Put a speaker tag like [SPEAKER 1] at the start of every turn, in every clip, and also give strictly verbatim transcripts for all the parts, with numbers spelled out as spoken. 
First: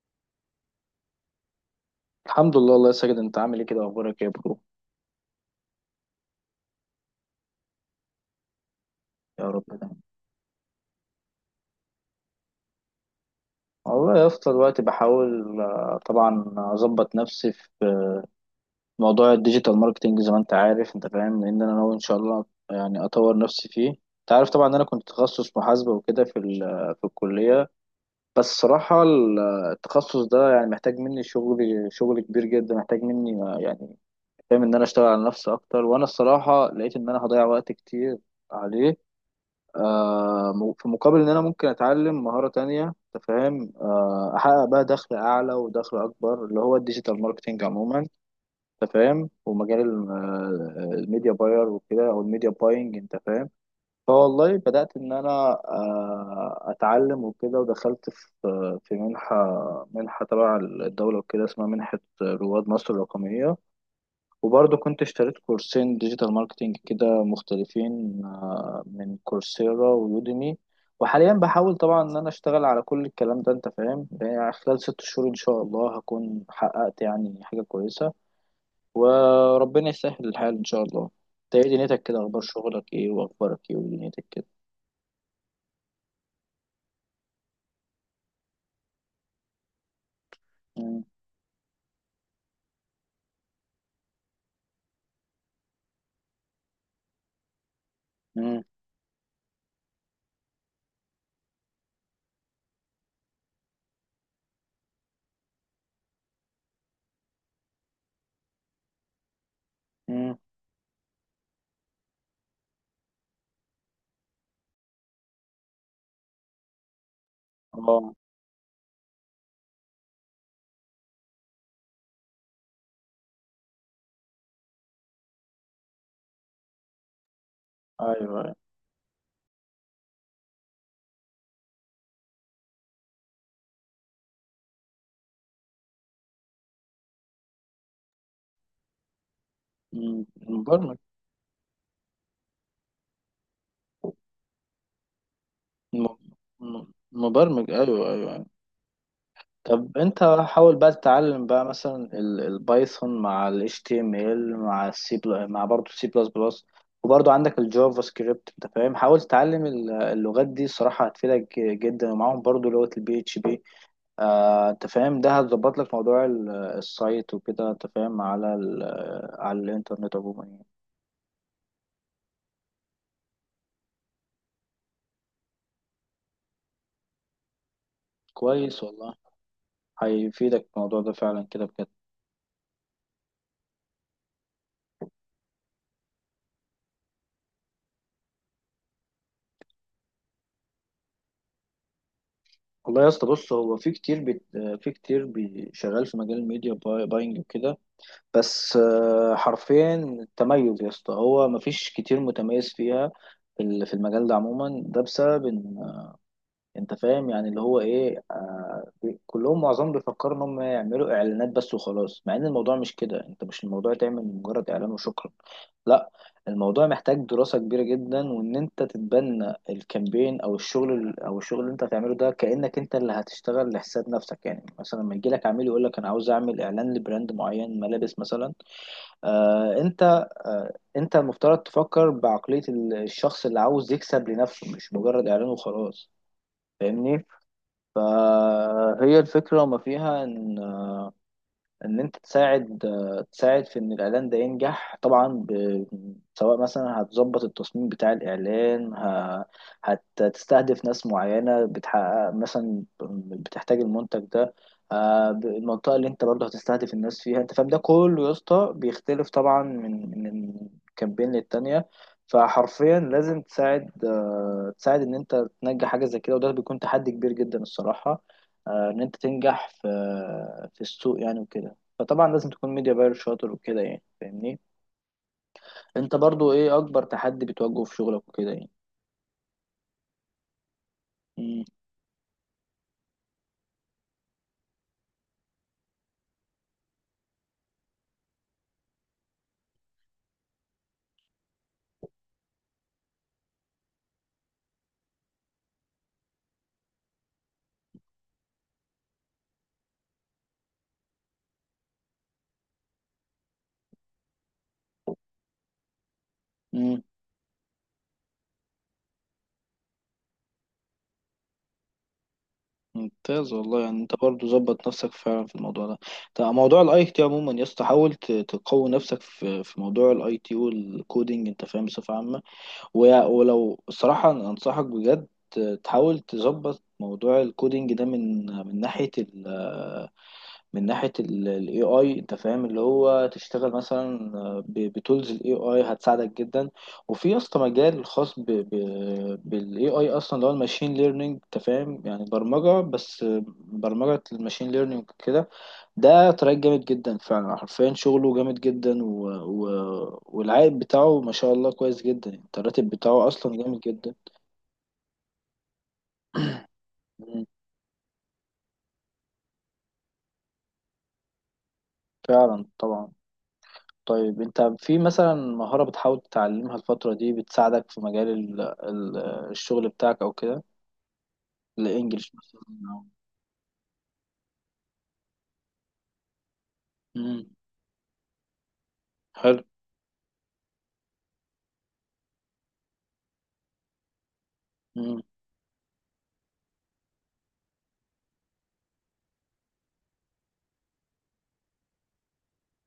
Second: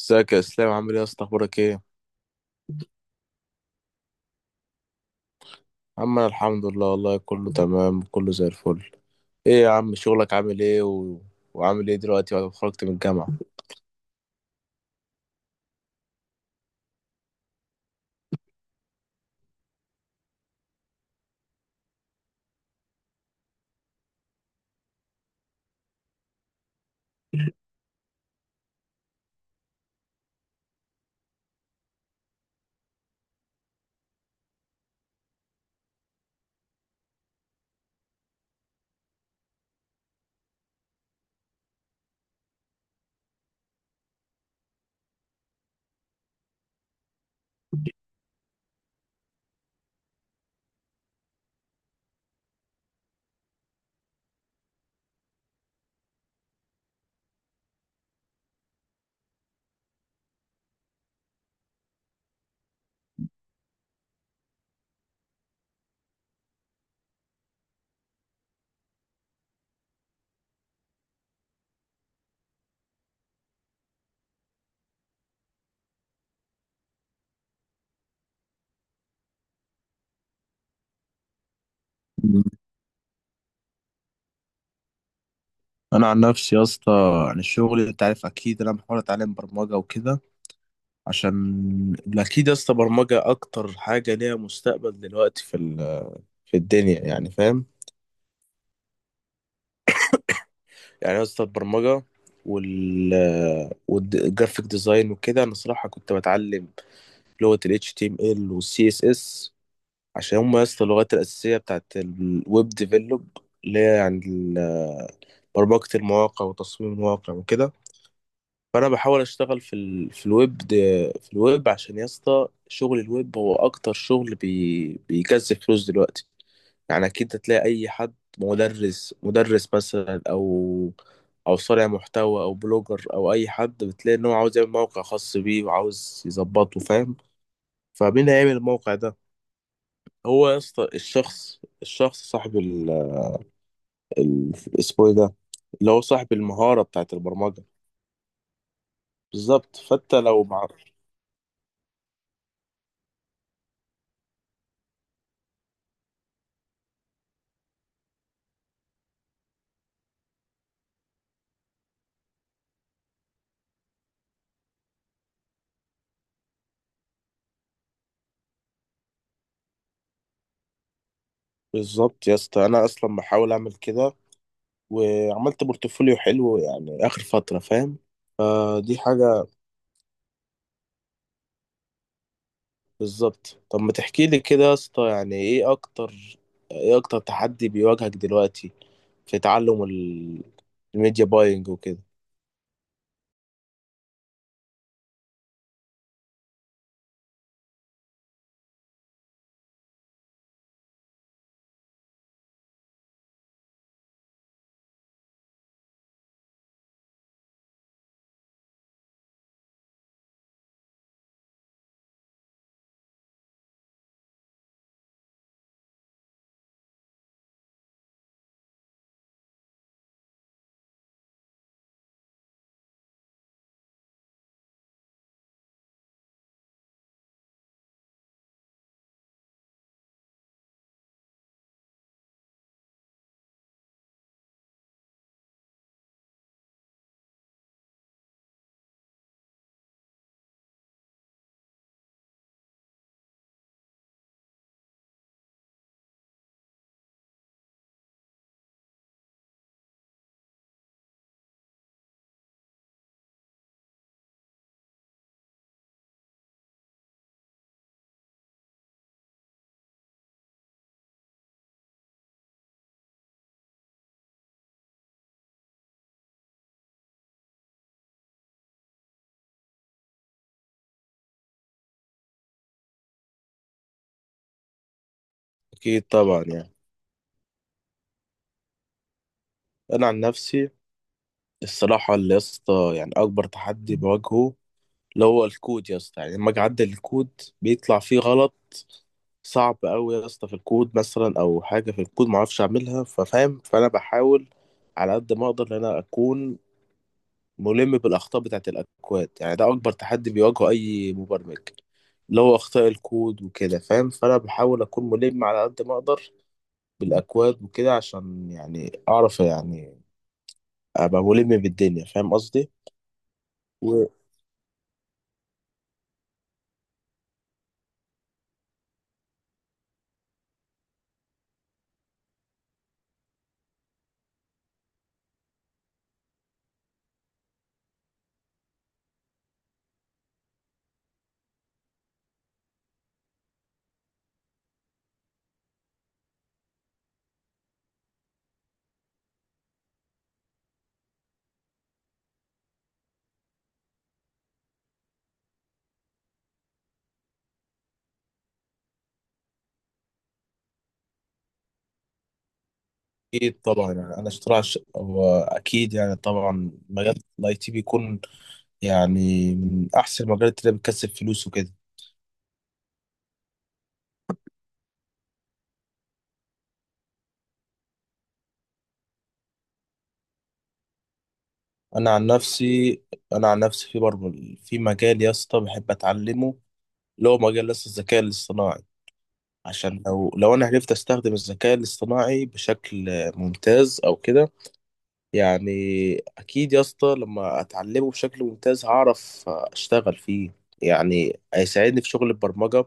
[SPEAKER 1] ازيك يا اسلام؟ عامل ايه يا اسطى؟ اخبارك ايه؟
[SPEAKER 2] الحمد لله الله يا ساجد، انت عامل ايه كده، اخبارك ايه يا برو؟
[SPEAKER 1] عم انا الحمد لله والله كله تمام، كله زي الفل.
[SPEAKER 2] يا رب
[SPEAKER 1] ايه يا عم
[SPEAKER 2] دايما.
[SPEAKER 1] شغلك عامل ايه و... وعامل ايه دلوقتي بعد ما خرجت من الجامعه؟
[SPEAKER 2] والله يا اسطى، دلوقتي بحاول آه، طبعا اظبط نفسي في موضوع الديجيتال ماركتنج زي ما انت عارف، انت فاهم، لان انا ناوي ان شاء الله يعني اطور نفسي فيه. انت عارف طبعا ان انا كنت تخصص محاسبة وكده في ال- آه، في الكلية. بس صراحة ال- آه، التخصص ده يعني محتاج مني شغل، شغل كبير جدا، محتاج مني آه، يعني فاهم ان انا اشتغل على نفسي اكتر، وانا الصراحة لقيت ان انا هضيع وقت كتير عليه. آه، م- في مقابل ان انا ممكن اتعلم مهارة تانية، تفهم، آه، احقق بقى دخل اعلى ودخل اكبر اللي هو الديجيتال ماركتينج عموما، تفهم، ومجال ال- آه، الميديا باير وكده او الميديا باينج، انت فاهم. فوالله بدأت ان انا آه، اتعلم وكده، ودخلت في في منحة، منحة تبع الدولة وكده، اسمها منحة رواد مصر الرقمية. وبرضه كنت اشتريت كورسين ديجيتال ماركتينج كده مختلفين، آه، من كورسيرا ويوديمي. وحاليا بحاول طبعا ان انا اشتغل على كل الكلام ده، انت فاهم، يعني خلال ست شهور ان شاء الله هكون حققت يعني حاجة كويسة، وربنا يسهل الحال ان شاء الله. انت ايه دنيتك كده؟ اخبار شغلك ايه واخبارك ايه ودنيتك كده؟
[SPEAKER 1] انا عن نفسي يا اسطى يعني الشغل انت عارف، اكيد انا بحاول اتعلم برمجه وكده
[SPEAKER 2] مم،
[SPEAKER 1] عشان اكيد يا اسطى برمجه اكتر حاجه ليها مستقبل دلوقتي في ال... في الدنيا يعني، فاهم؟
[SPEAKER 2] مم،
[SPEAKER 1] يعني يا اسطى البرمجه وال والجرافيك ديزاين وكده، انا صراحه كنت بتعلم لغه ال H T M L وال C S S
[SPEAKER 2] مم.
[SPEAKER 1] عشان هم يا اسطى اللغات الأساسية بتاعت الويب ديفلوب، اللي هي يعني ال- برمجة المواقع وتصميم المواقع وكده.
[SPEAKER 2] اه.
[SPEAKER 1] فأنا بحاول أشتغل في ال في الويب دي، في الويب، عشان يا اسطى شغل الويب هو أكتر شغل بي بيكسب فلوس دلوقتي. يعني أكيد هتلاقي أي حد،
[SPEAKER 2] ايوه ايوه.
[SPEAKER 1] مدرس مدرس مثلا، أو أو صانع محتوى أو بلوجر أو أي حد، بتلاقي إن هو عاوز يعمل موقع خاص بيه وعاوز يظبطه، فاهم؟ فمين هيعمل الموقع ده؟
[SPEAKER 2] مم،
[SPEAKER 1] هو يا اسطى
[SPEAKER 2] مبرمج.
[SPEAKER 1] الشخص الشخص صاحب ال ال- اسمه ايه ده، اللي هو
[SPEAKER 2] م-
[SPEAKER 1] صاحب المهارة
[SPEAKER 2] م-
[SPEAKER 1] بتاعت البرمجة.
[SPEAKER 2] مبرمج، ايوه ايوه.
[SPEAKER 1] بالظبط،
[SPEAKER 2] طب
[SPEAKER 1] فانت
[SPEAKER 2] انت
[SPEAKER 1] لو مع.
[SPEAKER 2] حاول بقى تتعلم بقى مثلا ال- البايثون مع ال H T M L مع السي بل... مع برضه سي بلس بلس، وبرضه عندك الجافا سكريبت. انت فاهم، حاول تتعلم ال- اللغات دي، صراحة هتفيدك ج- جدا، ومعاهم برضه لغة البي اتش بي. آه، انت فاهم، ده هتظبط لك موضوع ال- السايت وكده، انت فاهم، على ال- على الانترنت عموما يعني.
[SPEAKER 1] بالظبط يا اسطى انا اصلا بحاول اعمل كده، وعملت بورتفوليو حلو يعني اخر فترة، فاهم؟
[SPEAKER 2] كويس
[SPEAKER 1] فدي
[SPEAKER 2] والله،
[SPEAKER 1] حاجة.
[SPEAKER 2] هيفيدك الموضوع ده فعلا كده بجد.
[SPEAKER 1] بالظبط. طب ما تحكي لي كده يا اسطى، يعني ايه اكتر ايه اكتر تحدي بيواجهك دلوقتي في تعلم ال- الميديا باينج وكده؟
[SPEAKER 2] والله يا اسطى، بص، هو في كتير بي... في كتير بي... شغال في مجال الميديا باي- باينج وكده. بس آه، حرفيا التميز يا اسطى، هو مفيش كتير متميز فيها، في ال- في المجال ده عموما. ده بسبب ان انت فاهم، يعني اللي هو ايه، آه بي- كلهم معظمهم بيفكروا ان هم يعملوا اعلانات بس وخلاص، مع ان الموضوع مش كده. انت مش الموضوع تعمل مجرد اعلان وشكرا، لا. الموضوع محتاج دراسة كبيرة جدا، وان انت تتبنى الكامبين او الشغل ال- او الشغل اللي انت هتعمله ده كأنك انت اللي هتشتغل لحساب نفسك. يعني مثلا لما يجي لك عميل يقول لك انا عاوز اعمل اعلان لبراند معين، ملابس مثلا، آه انت آه انت المفترض تفكر بعقلية ال- الشخص اللي عاوز يكسب لنفسه، مش مجرد اعلان وخلاص. فاهمني؟ فهي الفكرة وما فيها ان ان انت تساعد، تساعد في ان الاعلان ده ينجح طبعا، ب... سواء مثلا هتظبط التصميم بتاع الاعلان، ه... هتستهدف ناس معينه بتحقق مثلا، بتحتاج المنتج ده، آه، ب- المنطقه اللي انت برضه هتستهدف الناس فيها، انت فاهم. ده كله يا اسطى بيختلف طبعا من من كامبين للتانيه. فحرفيا لازم تساعد آه، تساعد ان انت تنجح حاجه زي كده، وده بيكون تحدي كبير جدا الصراحه، آه، ان انت تنجح في في السوق يعني وكده. فطبعا لازم تكون ميديا باير شاطر وكده يعني، فاهمني.
[SPEAKER 1] اكيد
[SPEAKER 2] انت
[SPEAKER 1] طبعا
[SPEAKER 2] برضو
[SPEAKER 1] يعني.
[SPEAKER 2] ايه اكبر تحدي بتواجهه في شغلك وكده يعني؟
[SPEAKER 1] انا عن نفسي
[SPEAKER 2] مم.
[SPEAKER 1] الصراحة اللي يا اسطى يعني أكبر تحدي بواجهه اللي هو الكود يا اسطى، يعني لما اجي اعدل الكود بيطلع فيه غلط صعب قوي يا اسطى في الكود، مثلا او حاجه في الكود ما اعرفش اعملها، ففاهم؟ فانا بحاول على قد ما اقدر ان انا اكون ملم بالاخطاء بتاعه الاكواد، يعني ده اكبر تحدي بيواجهه اي مبرمج، اللي هو اخطاء الكود وكده، فاهم؟ فانا بحاول اكون ملم على قد ما اقدر
[SPEAKER 2] مم.
[SPEAKER 1] بالاكواد وكده عشان يعني اعرف يعني ابقى ملم بالدنيا، فاهم قصدي؟
[SPEAKER 2] ممتاز والله يعني، انت برضو ظبط نفسك فعلا في الموضوع ده. طب موضوع الاي تي عموما يا اسطى، حاول ت- تقوي نفسك في في موضوع الاي تي والكودينج، انت فاهم، بصفه عامه. و- ولو الصراحه أنا انصحك بجد تحاول تظبط موضوع الكودينج ده من من ناحيه، من ناحية ال A I. انت فاهم اللي هو تشتغل مثلا بتولز ال إيه آي هتساعدك جدا. وفي يا اسطى مجال خاص ب- ب- بال A I اصلا، اللي هو الماشين ليرنينج. انت فاهم، يعني برمجة بس، برمجة الماشين ليرنينج كده. ده تراك جامد جدا فعلا، حرفيا شغله جامد جدا، و... و... والعائد بتاعه ما شاء الله كويس جدا، يعني الراتب بتاعه اصلا
[SPEAKER 1] اكيد
[SPEAKER 2] جامد
[SPEAKER 1] طبعا.
[SPEAKER 2] جدا.
[SPEAKER 1] يعني انا اشتراك، هو اكيد يعني طبعا مجال
[SPEAKER 2] مم.
[SPEAKER 1] الاي تي بيكون يعني من احسن المجالات اللي بتكسب فلوس وكده.
[SPEAKER 2] فعلا طبعا. طيب انت في مثلا مهارة بتحاول تتعلمها الفترة دي بتساعدك في مجال ال ال الشغل بتاعك او كده؟
[SPEAKER 1] انا عن
[SPEAKER 2] الانجليش مثلا؟
[SPEAKER 1] نفسي
[SPEAKER 2] او...
[SPEAKER 1] انا عن نفسي في برضه في مجال يا اسطى بحب اتعلمه، اللي هو
[SPEAKER 2] مم.
[SPEAKER 1] مجال لسه الذكاء الاصطناعي،
[SPEAKER 2] حلو.
[SPEAKER 1] عشان لو لو انا عرفت استخدم الذكاء الاصطناعي بشكل ممتاز او كده،
[SPEAKER 2] مم.
[SPEAKER 1] يعني اكيد يا اسطى لما اتعلمه بشكل ممتاز هعرف اشتغل فيه، يعني هيساعدني في شغل البرمجة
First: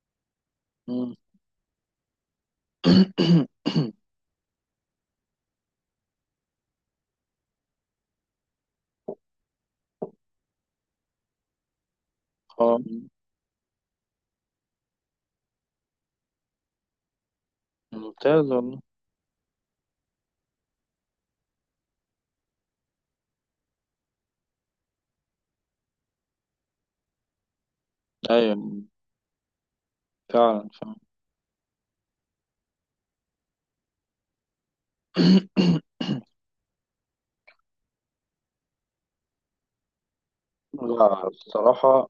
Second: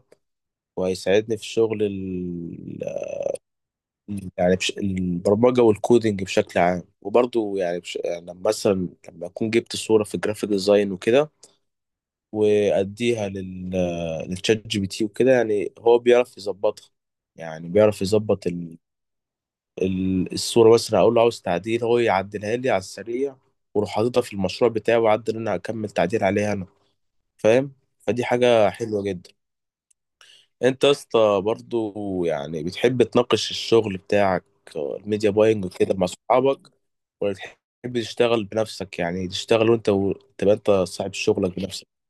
[SPEAKER 2] مم.
[SPEAKER 1] وهيساعدني في شغل ال... يعني بش... البرمجة والكودينج بشكل عام. وبرضو يعني, بش... يعني لما مثلا لما أكون جبت صورة في الجرافيك ديزاين وكده،
[SPEAKER 2] اه.
[SPEAKER 1] وأديها لل... للشات جي بي تي وكده، يعني هو بيعرف يظبطها، يعني بيعرف
[SPEAKER 2] ممتاز
[SPEAKER 1] يظبط ال...
[SPEAKER 2] والله.
[SPEAKER 1] ال... الصورة. مثلا أقول له عاوز تعديل، هو يعدلها لي على السريع، وأروح حاططها في المشروع بتاعي وأعدل، أنا أكمل تعديل عليها أنا، فاهم؟ فدي
[SPEAKER 2] ايوه،
[SPEAKER 1] حاجة حلوة جدا.
[SPEAKER 2] فعلا
[SPEAKER 1] انت يا
[SPEAKER 2] فعلا.
[SPEAKER 1] اسطى برضو يعني بتحب تناقش الشغل بتاعك، آه، الميديا باينج وكده، مع صحابك؟ ولا تحب تشتغل بنفسك، يعني تشتغل وانت و... تبقى انت صاحب
[SPEAKER 2] لا
[SPEAKER 1] شغلك بنفسك؟
[SPEAKER 2] الصراحة،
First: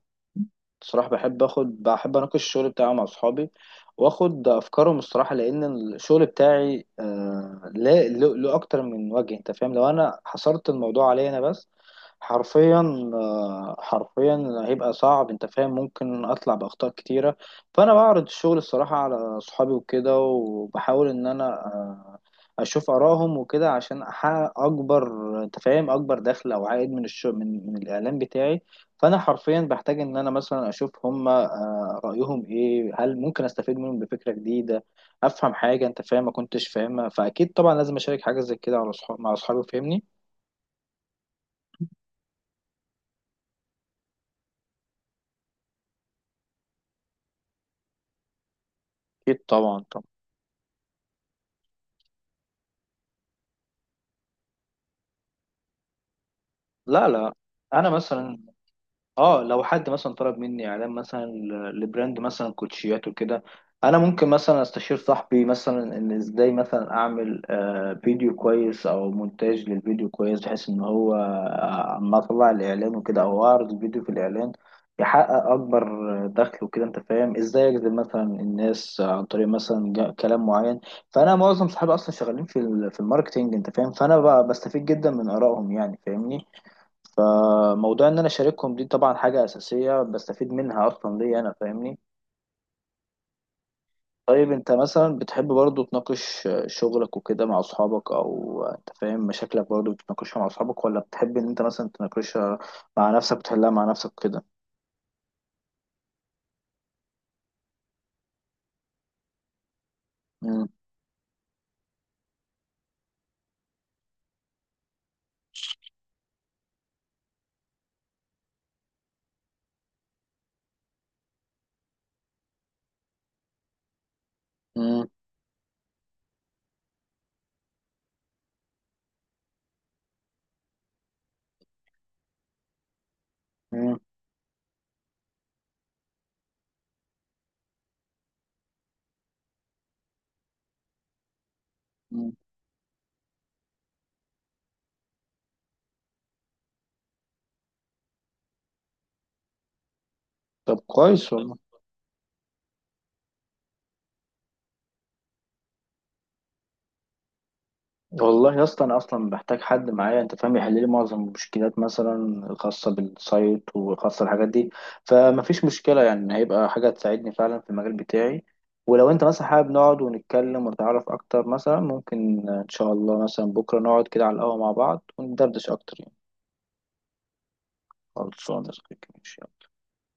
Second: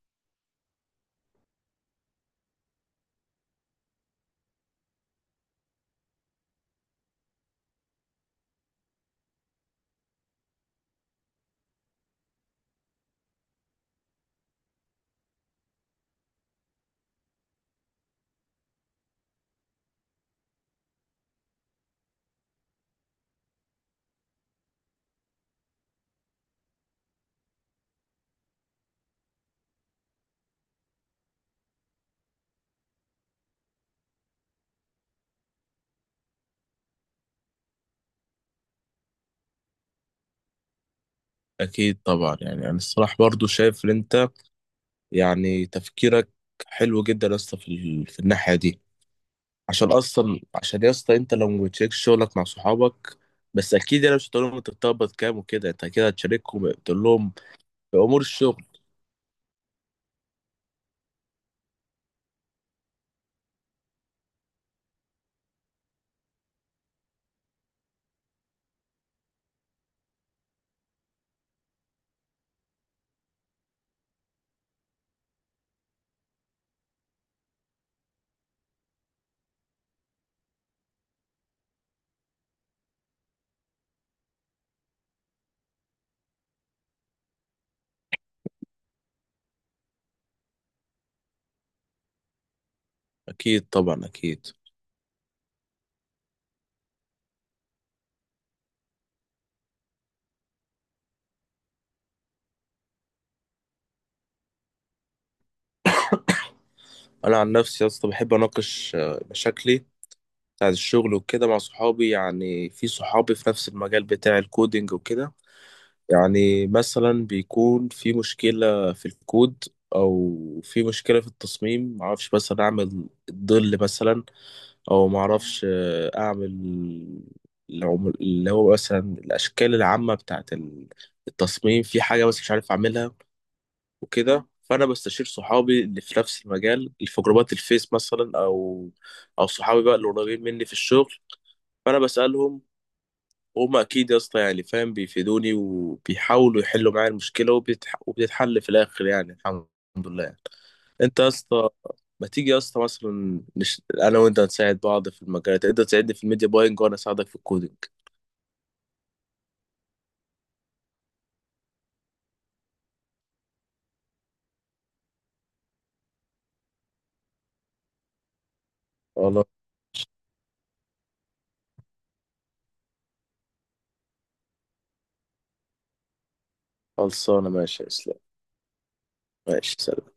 [SPEAKER 2] الصراحة بحب اخد بحب اناقش الشغل بتاعي مع اصحابي، واخد افكارهم الصراحة، لان الشغل بتاعي آه لا له له اكتر من وجه، انت فاهم. لو انا حصرت الموضوع عليا انا بس، حرفيا آه، حرفيا هيبقى صعب، انت فاهم، ممكن اطلع باخطاء كتيره. فانا بعرض الشغل الصراحه على صحابي وكده، وبحاول ان انا آه، اشوف ارائهم وكده عشان احقق اكبر، انت فاهم، اكبر دخل او عائد من الشغل، من, من الاعلان بتاعي. فانا حرفيا بحتاج ان انا مثلا اشوف هم آه، رايهم ايه، هل ممكن استفيد منهم بفكره جديده، افهم حاجه انت فاهم ما كنتش فاهمها. فاكيد طبعا لازم اشارك حاجه زي كده على صحاب مع اصحابي، فاهمني.
[SPEAKER 1] اكيد طبعا. يعني انا الصراحه برضو شايف ان انت يعني تفكيرك حلو جدا يا اسطى في, ال... في الناحيه دي،
[SPEAKER 2] اكيد طبعا
[SPEAKER 1] عشان
[SPEAKER 2] طبعا.
[SPEAKER 1] اصلا، عشان يا اسطى انت لو ما بتشاركش شغلك مع صحابك. بس اكيد انا مش هتقول لهم انت بتقبض كام وكده، انت كده هتشاركهم تقول
[SPEAKER 2] لا
[SPEAKER 1] لهم
[SPEAKER 2] لا، انا
[SPEAKER 1] في امور
[SPEAKER 2] مثلا...
[SPEAKER 1] الشغل.
[SPEAKER 2] اه، لو حد مثلا طلب مني اعلان مثلا ل- لبراند مثلا كوتشيات وكده، انا ممكن مثلا استشير صاحبي مثلا ان ازاي مثلا اعمل آه، فيديو كويس او مونتاج للفيديو كويس، بحيث ان هو آه، اما اطلع الاعلان وكده او اعرض الفيديو في الاعلان، يحقق اكبر دخل وكده. انت فاهم ازاي اجذب مثلا الناس عن طريق مثلا جا- كلام معين. فانا معظم صحابي اصلا شغالين في ال- في الماركتينج، انت فاهم، فانا ب- بستفيد جدا من ارائهم يعني، فاهمني. موضوع ان انا اشاركهم دي طبعا حاجه اساسيه بستفيد منها اصلا ليا انا، فاهمني.
[SPEAKER 1] اكيد طبعا، اكيد.
[SPEAKER 2] طيب انت مثلا بتحب برضو تناقش شغلك وكده مع اصحابك، او انت فاهم مشاكلك برضو بتناقشها مع اصحابك، ولا بتحب ان انت مثلا تناقشها مع نفسك وتحلها مع نفسك كده؟
[SPEAKER 1] انا عن نفسي يا اسطى بحب اناقش آه، مشاكلي
[SPEAKER 2] مم.
[SPEAKER 1] بتاعت الشغل وكده مع صحابي، يعني في صحابي في نفس المجال بتاع الكودينج وكده. يعني مثلا بيكون في مشكلة في الكود، او في مشكلة في التصميم، معرفش مثلا اعمل الظل مثلا، او
[SPEAKER 2] مم.
[SPEAKER 1] معرفش آه، اعمل العم- اللي هو مثلا الاشكال العامة بتاعت التصميم في حاجة، بس مش عارف اعملها
[SPEAKER 2] مم.
[SPEAKER 1] وكده. فانا بستشير صحابي اللي في نفس المجال، اللي في جروبات الفيس مثلا، او او صحابي بقى اللي قريبين مني في الشغل، فانا
[SPEAKER 2] مم.
[SPEAKER 1] بسالهم، وهم اكيد يا اسطى يعني فاهم بيفيدوني وبيحاولوا يحلوا معايا المشكله، وبتح... وبتتحل في الاخر، يعني الحمد لله يعني.
[SPEAKER 2] طب
[SPEAKER 1] انت يا
[SPEAKER 2] كويس والله.
[SPEAKER 1] اسطى، ما تيجي يا اسطى مثلا نش... انا وانت نساعد بعض في المجالات، انت تساعدني في الميديا باينج وانا اساعدك في الكودينج.
[SPEAKER 2] والله يا اسطى، انا اصلا بحتاج حد معايا، انت فاهم، يحل لي معظم المشكلات مثلا الخاصه بالسايت وخاصه الحاجات دي، فمفيش مشكله يعني، هيبقى حاجه تساعدني فعلا في المجال بتاعي. ولو انت مثلا
[SPEAKER 1] خلاص،
[SPEAKER 2] حابب نقعد ونتكلم ونتعرف اكتر مثلا، ممكن ان شاء الله مثلا بكره نقعد كده على القهوه مع بعض وندردش اكتر يعني.
[SPEAKER 1] خلصانه، ماشي يا اسلام.
[SPEAKER 2] خلصانه يا صديقي، ماشي.
[SPEAKER 1] ماشي، سلام.